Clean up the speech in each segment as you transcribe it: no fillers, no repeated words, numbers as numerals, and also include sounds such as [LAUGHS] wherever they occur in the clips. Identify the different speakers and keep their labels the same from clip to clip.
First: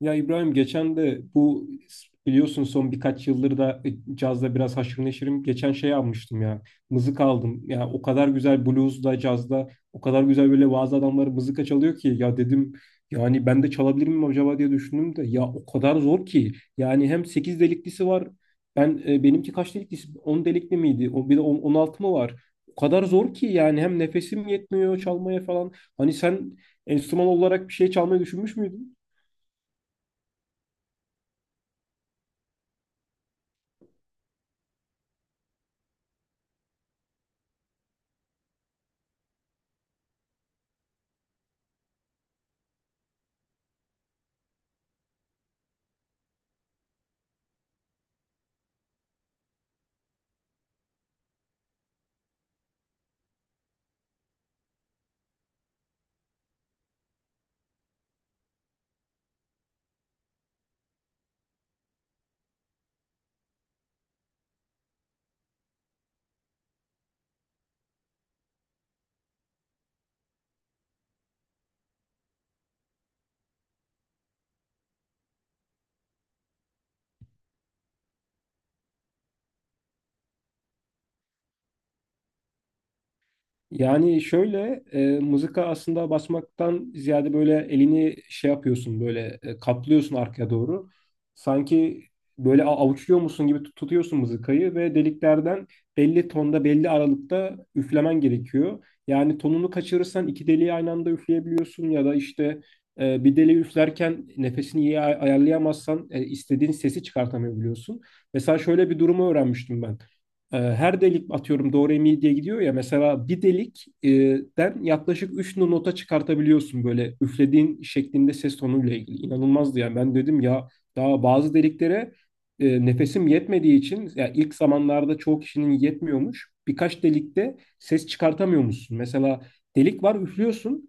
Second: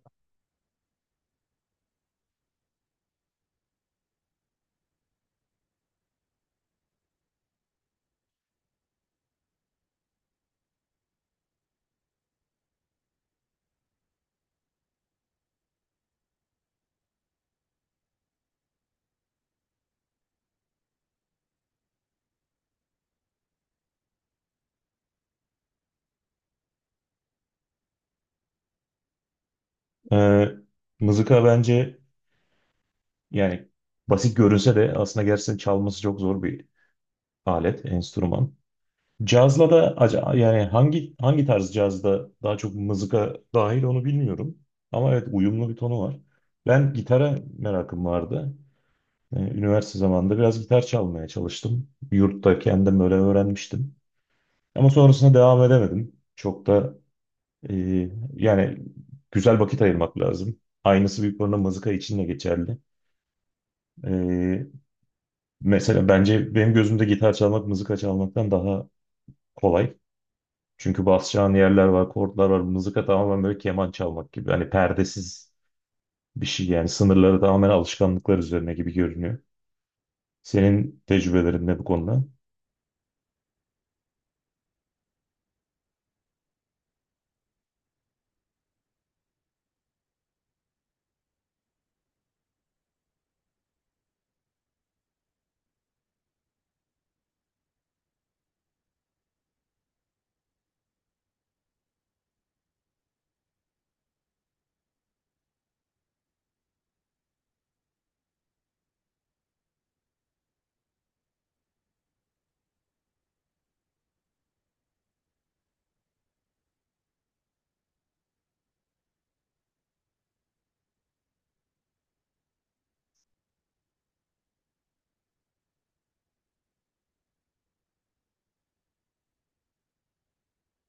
Speaker 1: Ya İbrahim, geçen de bu biliyorsun son birkaç yıldır da cazda biraz haşır neşirim. Geçen şey almıştım ya. Mızık aldım. Ya o kadar güzel bluesda, cazda o kadar güzel böyle bazı adamları mızıka çalıyor ki ya dedim yani ben de çalabilir miyim acaba diye düşündüm de ya o kadar zor ki. Yani hem 8 deliklisi var. Ben benimki kaç deliklisi? On delikli miydi? O bir de 16 mı var? O kadar zor ki yani hem nefesim yetmiyor çalmaya falan. Hani sen enstrüman olarak bir şey çalmayı düşünmüş müydün?
Speaker 2: Ee, mızıka bence yani basit görünse de aslında gerçekten çalması çok zor bir alet, enstrüman. Cazla da yani hangi tarz cazda daha çok mızıka dahil onu bilmiyorum. Ama evet, uyumlu bir tonu var. Ben gitara merakım vardı. Üniversite zamanında biraz gitar çalmaya çalıştım. Yurtta kendim böyle öğrenmiştim. Ama sonrasında devam edemedim. Çok da e, yani güzel vakit ayırmak lazım. Aynısı büyük oranda mızıka için de geçerli. Ee, mesela bence benim gözümde gitar çalmak mızıka çalmaktan daha kolay. Çünkü basacağın yerler var, kordlar var. Mızıka tamamen böyle keman çalmak gibi. Hani perdesiz bir şey, yani sınırları tamamen alışkanlıklar üzerine gibi görünüyor. Senin tecrübelerin ne bu konuda?
Speaker 1: Yani şöyle mızıka aslında basmaktan ziyade böyle elini şey yapıyorsun böyle kaplıyorsun arkaya doğru. Sanki böyle avuçluyor musun gibi tutuyorsun mızıkayı ve deliklerden belli tonda belli aralıkta üflemen gerekiyor. Yani tonunu kaçırırsan iki deliği aynı anda üfleyebiliyorsun ya da işte bir deliği üflerken nefesini iyi ayarlayamazsan istediğin sesi çıkartamayabiliyorsun. Mesela şöyle bir durumu öğrenmiştim ben. Her delik atıyorum do re mi diye gidiyor ya mesela bir delikten e, den yaklaşık 3 nota çıkartabiliyorsun böyle üflediğin şeklinde ses tonuyla ilgili. İnanılmazdı yani ben dedim ya daha bazı deliklere nefesim yetmediği için ya ilk zamanlarda çoğu kişinin yetmiyormuş. Birkaç delikte ses çıkartamıyormuşsun. Mesela delik var üflüyorsun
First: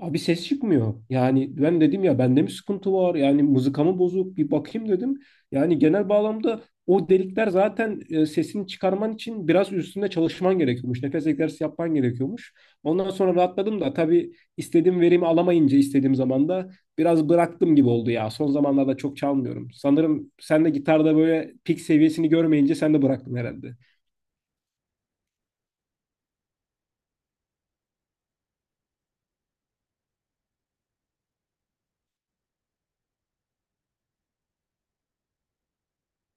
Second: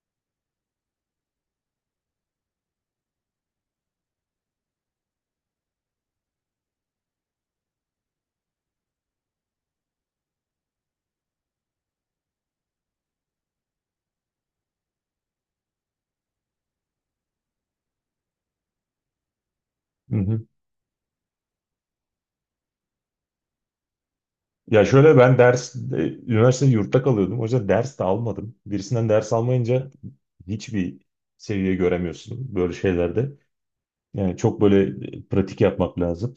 Speaker 1: abi ses çıkmıyor. Yani ben dedim ya bende mi sıkıntı var yani mızıkamı bozuk bir bakayım dedim. Yani genel bağlamda o delikler zaten sesini çıkarman için biraz üstünde çalışman gerekiyormuş. Nefes egzersizi yapman gerekiyormuş. Ondan sonra rahatladım da tabii istediğim verimi alamayınca istediğim zaman da biraz bıraktım gibi oldu ya. Son zamanlarda çok çalmıyorum.
Speaker 2: Hı
Speaker 1: Sanırım
Speaker 2: hı.
Speaker 1: sen de gitarda böyle pik seviyesini görmeyince sen de bıraktın herhalde.
Speaker 2: Ya şöyle, ben ders, üniversitede yurtta kalıyordum. O yüzden ders de almadım. Birisinden ders almayınca hiçbir seviye göremiyorsun böyle şeylerde. Yani çok böyle pratik yapmak lazım.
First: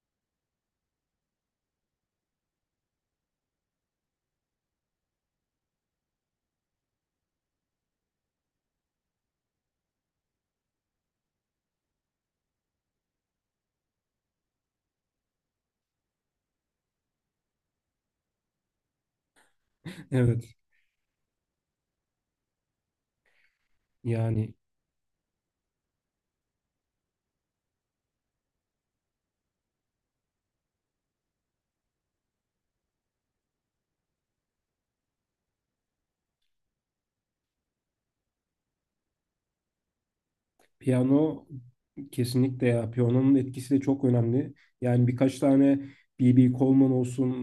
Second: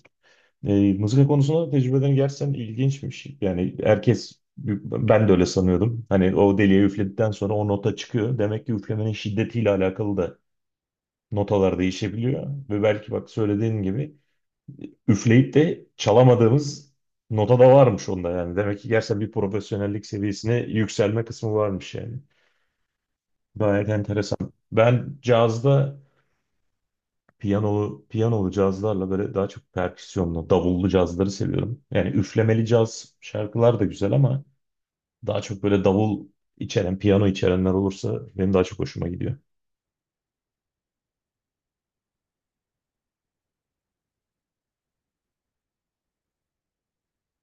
Speaker 2: E, mızıka konusunda tecrübelerin gerçekten ilginçmiş. Yani herkes, ben de öyle sanıyordum. Hani o deliğe üfledikten sonra o nota çıkıyor. Demek ki üflemenin şiddetiyle alakalı da notalar değişebiliyor. Ve belki bak söylediğin gibi üfleyip de çalamadığımız nota da varmış onda yani. Demek ki gerçekten bir profesyonellik
Speaker 1: [LAUGHS] Evet.
Speaker 2: seviyesine yükselme kısmı varmış yani. Gayet enteresan.
Speaker 1: Yani.
Speaker 2: Ben cazda piyanolu cazlarla böyle daha çok perküsyonlu, davullu cazları seviyorum. Yani üflemeli caz şarkılar da güzel ama daha çok böyle davul içeren, piyano içerenler olursa benim daha çok hoşuma gidiyor.
Speaker 1: Piyano kesinlikle ya. Piyanonun etkisi de çok önemli. Yani birkaç tane B.B. Coleman olsun,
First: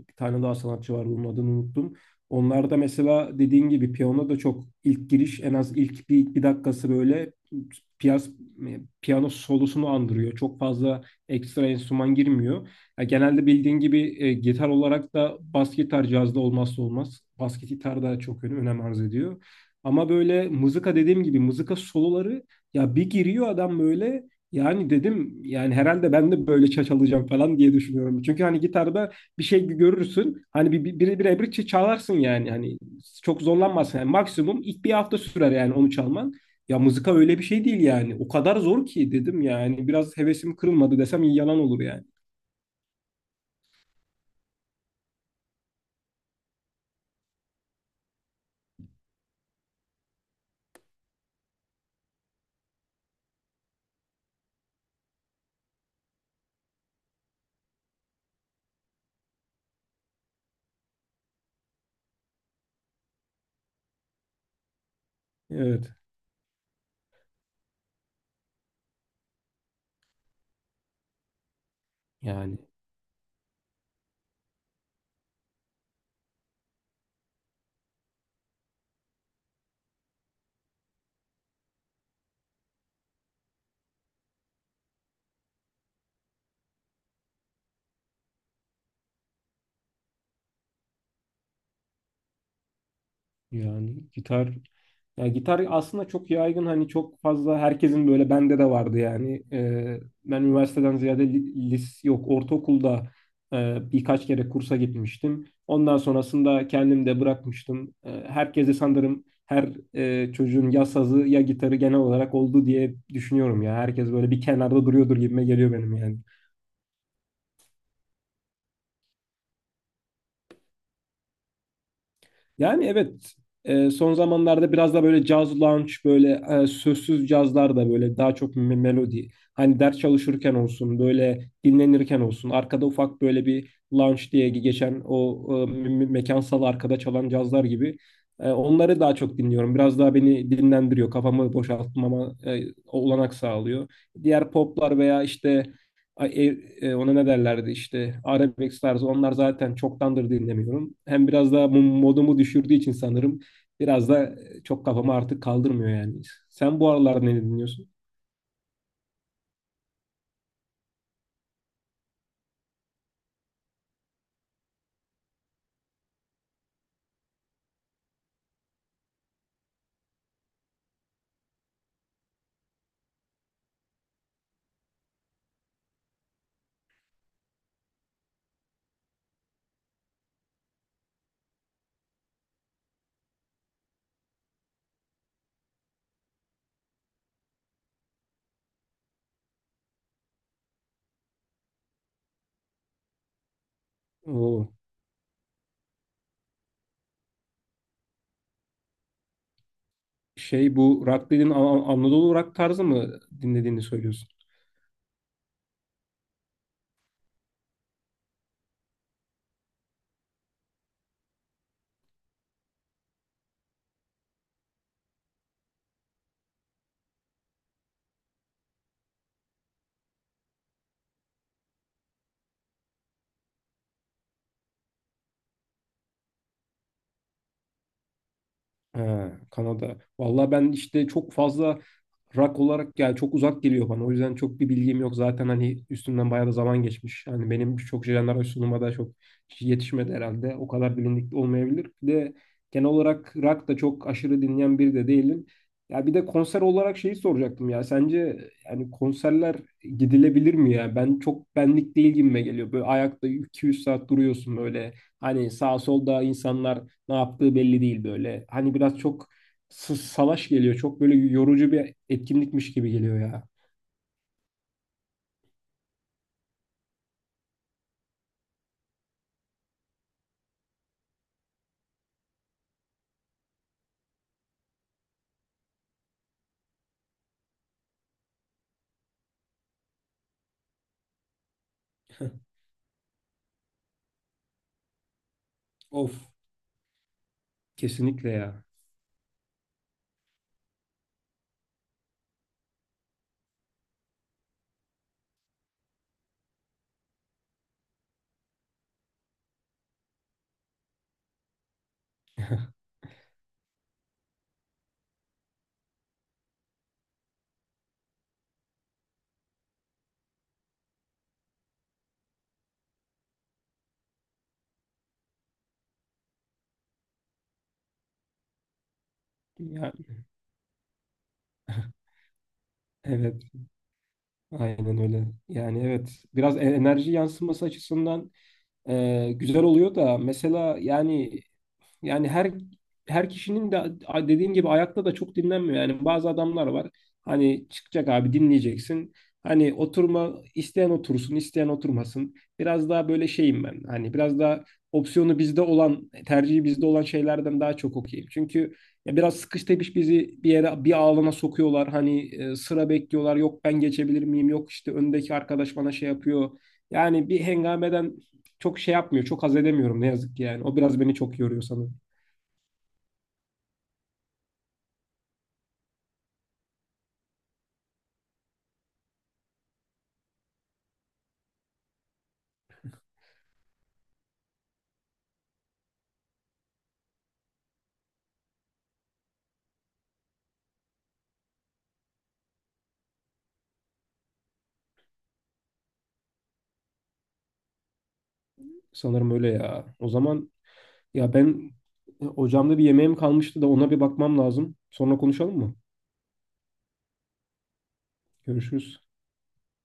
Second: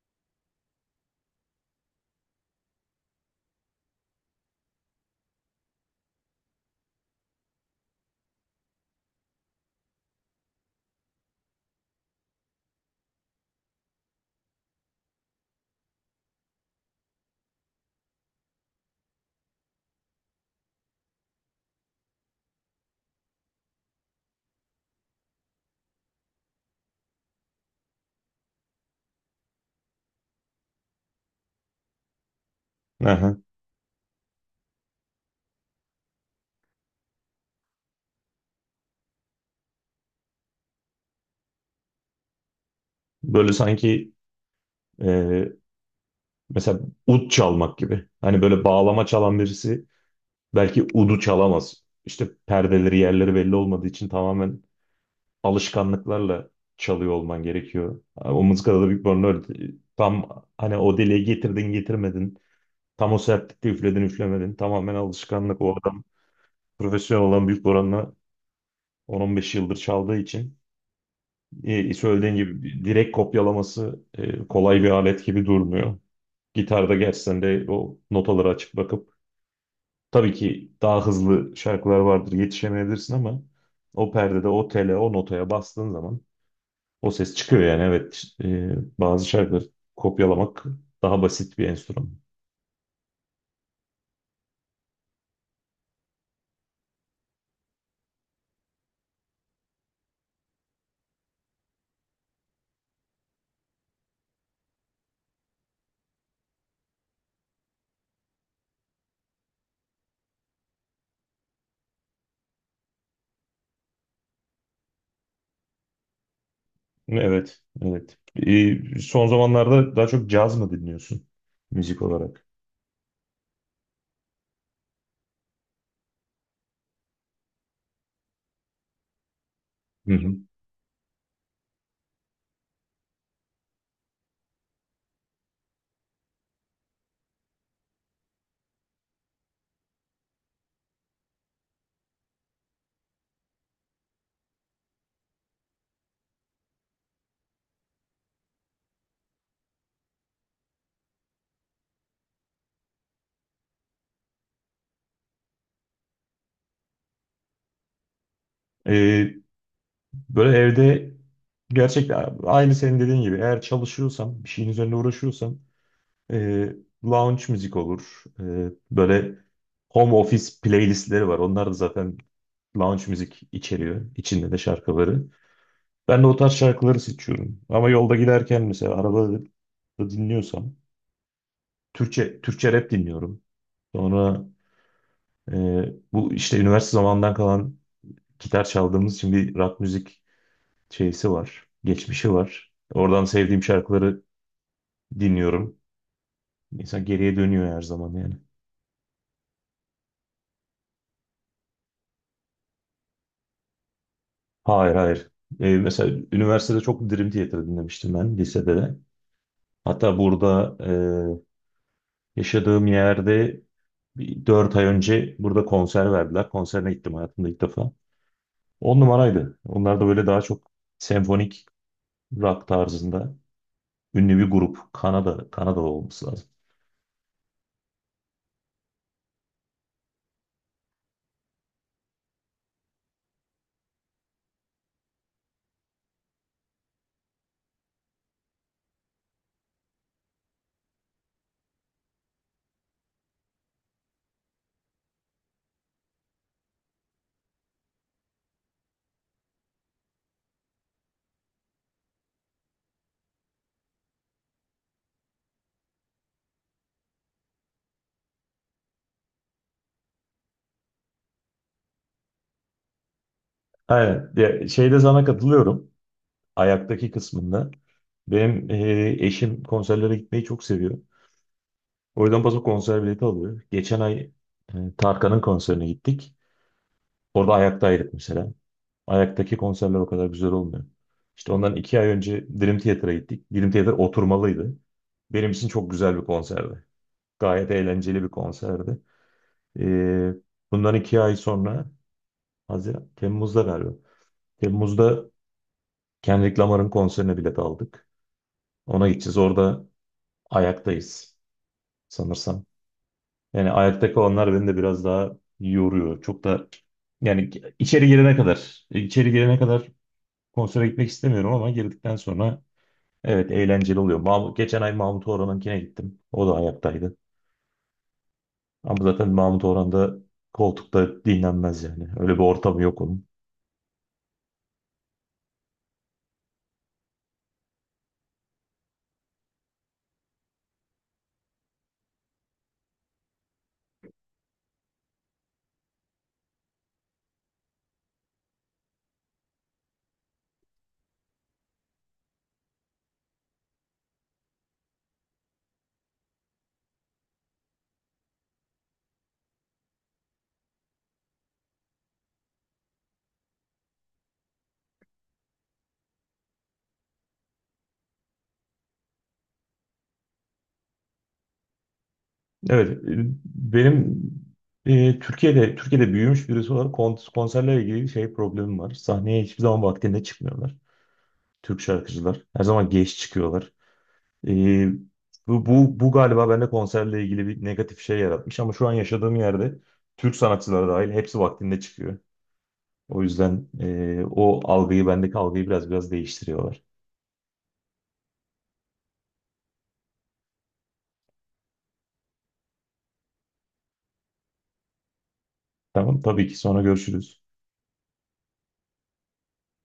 Speaker 1: bir tane daha sanatçı var bunun adını unuttum. Onlar da mesela dediğin gibi piyano da çok ilk giriş, en az ilk bir dakikası böyle piyas, piyano solosunu andırıyor. Çok fazla ekstra enstrüman girmiyor. Ya genelde bildiğin gibi gitar olarak da bas gitar cazda olmazsa olmaz. Bas gitar da çok önem arz ediyor. Ama böyle mızıka dediğim gibi, mızıka soloları, ya bir giriyor adam böyle, yani dedim yani herhalde ben de böyle çalacağım falan diye düşünüyorum. Çünkü hani gitarda bir şey görürsün. Hani bir ebrikçe çalarsın yani. Hani
Speaker 2: Aha.
Speaker 1: çok zorlanmazsın. Yani maksimum ilk bir hafta sürer yani onu çalman. Ya mızıka öyle bir şey değil yani. O kadar zor ki dedim yani. Biraz hevesim kırılmadı desem yalan olur yani.
Speaker 2: Böyle sanki e, mesela ud çalmak gibi. Hani böyle bağlama çalan birisi belki udu çalamaz. İşte perdeleri, yerleri belli olmadığı için tamamen alışkanlıklarla çalıyor olman gerekiyor. O mızıkada da büyük bir Bang öyle. Tam hani o deliğe getirdin getirmedin, tam o sertlikte üfledin üflemedin. Tamamen alışkanlık. O
Speaker 1: Evet.
Speaker 2: adam profesyonel olan büyük oranla 10-15 yıldır çaldığı için söylediğin
Speaker 1: Yani.
Speaker 2: gibi direkt kopyalaması kolay bir alet gibi durmuyor. Gitarda gerçekten de o notaları açıp bakıp tabii ki daha hızlı şarkılar vardır, yetişemeyebilirsin, ama o perdede o tele o notaya bastığın zaman o ses çıkıyor. Yani evet, işte, bazı şarkıları kopyalamak daha basit bir enstrüman.
Speaker 1: Yani gitar, ya gitar aslında çok yaygın, hani çok fazla herkesin, böyle bende de vardı yani. Ben üniversiteden ziyade, li- lis yok, ortaokulda birkaç kere kursa gitmiştim. Ondan sonrasında kendim de bırakmıştım. Herkese sanırım, her çocuğun ya sazı ya gitarı genel olarak oldu diye düşünüyorum ya. Herkes böyle bir kenarda duruyordur gibime geliyor benim yani.
Speaker 2: Evet, evet. Son zamanlarda daha çok caz mı dinliyorsun müzik olarak?
Speaker 1: Yani evet, son zamanlarda biraz da böyle caz lounge, böyle sözsüz cazlar, da böyle daha çok melodi. Hani ders
Speaker 2: Hı hı.
Speaker 1: çalışırken olsun böyle dinlenirken olsun arkada ufak böyle bir lounge diye geçen o mekansal arkada çalan cazlar gibi. Onları daha çok dinliyorum. Biraz daha beni dinlendiriyor, kafamı boşaltmama olanak sağlıyor. Diğer poplar veya işte e, ona ne derlerdi işte arabesk tarzı, onlar zaten çoktandır dinlemiyorum. Hem biraz da modumu düşürdüğü için sanırım, biraz da çok kafamı artık kaldırmıyor yani. Sen bu aralar ne dinliyorsun?
Speaker 2: Ee, böyle evde gerçekten aynı senin dediğin gibi eğer çalışıyorsam, bir şeyin üzerine uğraşıyorsam e, lounge müzik olur. E, böyle home office playlistleri var. Onlar da zaten lounge müzik içeriyor. İçinde de şarkıları. Ben de o tarz şarkıları seçiyorum. Ama yolda giderken mesela arabada dinliyorsam Türkçe rap dinliyorum. Sonra bu işte üniversite zamanından kalan gitar çaldığımız için bir rock müzik şeysi var. Geçmişi var. Oradan sevdiğim şarkıları
Speaker 1: Oo,
Speaker 2: dinliyorum. İnsan geriye dönüyor her zaman yani.
Speaker 1: şey, bu rock dediğin Anadolu rock tarzı mı dinlediğini söylüyorsun?
Speaker 2: Hayır, hayır. Mesela üniversitede çok Dream Theater dinlemiştim, ben lisede de. Hatta burada yaşadığım yerde 4 ay önce burada konser verdiler. Konserine gittim hayatımda ilk defa. 10 numaraydı. Onlar da böyle daha çok senfonik rock tarzında ünlü bir grup. Kanada olması lazım.
Speaker 1: Ha, Kanada. Vallahi ben işte çok fazla rock olarak yani çok uzak geliyor bana. O yüzden çok bir bilgim yok. Zaten hani üstünden bayağı da zaman geçmiş. Yani benim çok jenerasyon sunuma da çok yetişmedi herhalde. O kadar bilindik olmayabilir. Bir de genel olarak rock da çok aşırı dinleyen biri de değilim. Ya bir de konser olarak şeyi soracaktım ya. Sence yani konserler gidilebilir mi ya? Ben çok benlik değil gibime geliyor. Böyle ayakta 200 saat duruyorsun böyle. Hani sağ solda insanlar ne yaptığı belli değil böyle. Hani biraz çok salaş geliyor. Çok böyle yorucu bir etkinlikmiş gibi geliyor ya.
Speaker 2: Aynen. Ya, şeyde sana katılıyorum. Ayaktaki kısmında. Benim eşim konserlere gitmeyi çok seviyor. O yüzden paso konser bileti alıyor. Geçen ay Tarkan'ın konserine gittik. Orada ayaktaydık mesela. Ayaktaki konserler o kadar güzel olmuyor. İşte ondan 2 ay önce
Speaker 1: [LAUGHS]
Speaker 2: Dream Theater'a gittik. Dream Theater oturmalıydı. Benim için çok
Speaker 1: Of,
Speaker 2: güzel bir konserdi. Gayet eğlenceli
Speaker 1: kesinlikle
Speaker 2: bir
Speaker 1: ya.
Speaker 2: konserdi. E, bundan 2 ay sonra, Haziran, Temmuz'da galiba. Temmuz'da Kendrick Lamar'ın konserine bilet aldık. Ona gideceğiz. Orada ayaktayız sanırsam. Yani ayakta kalanlar beni de biraz daha yoruyor. Çok da yani içeri girene kadar konsere gitmek istemiyorum, ama girdikten sonra evet, eğlenceli oluyor. Mahmut, geçen ay Mahmut Orhan'ınkine gittim. O da ayaktaydı. Ama zaten Mahmut
Speaker 1: Yani,
Speaker 2: Orhan'da koltukta dinlenmez yani. Öyle bir ortamı yok onun.
Speaker 1: [LAUGHS] evet. Aynen öyle. Yani evet, biraz enerji yansıması açısından güzel oluyor da, mesela yani, yani her kişinin de dediğin gibi ayakta da çok dinlenmiyor. Yani bazı adamlar var. Hani çıkacak abi dinleyeceksin. Hani oturma, isteyen otursun, isteyen oturmasın. Biraz daha böyle şeyim ben. Hani biraz daha opsiyonu bizde olan, tercihi bizde olan şeylerden daha çok okuyayım. Çünkü ya biraz sıkış tepiş bizi bir yere, bir alana sokuyorlar. Hani sıra bekliyorlar. Yok ben geçebilir miyim? Yok işte öndeki arkadaş bana şey yapıyor. Yani bir hengameden çok şey yapmıyor. Çok haz edemiyorum ne yazık ki yani. O biraz beni çok yoruyor sanırım.
Speaker 2: Evet, benim Türkiye'de büyümüş birisi olarak konserlerle ilgili şey problemim var. Sahneye hiçbir zaman vaktinde çıkmıyorlar. Türk şarkıcılar. Her zaman geç çıkıyorlar. Ee, bu galiba bende konserle ilgili bir negatif şey yaratmış, ama şu an yaşadığım yerde Türk sanatçıları dahil hepsi vaktinde çıkıyor. O yüzden o algıyı, bendeki algıyı biraz değiştiriyorlar.
Speaker 1: Sanırım öyle ya. O zaman ya ben ocağımda bir yemeğim kalmıştı da ona bir bakmam lazım. Sonra konuşalım mı?
Speaker 2: Tamam, tabii ki sonra görüşürüz.
Speaker 1: Görüşürüz.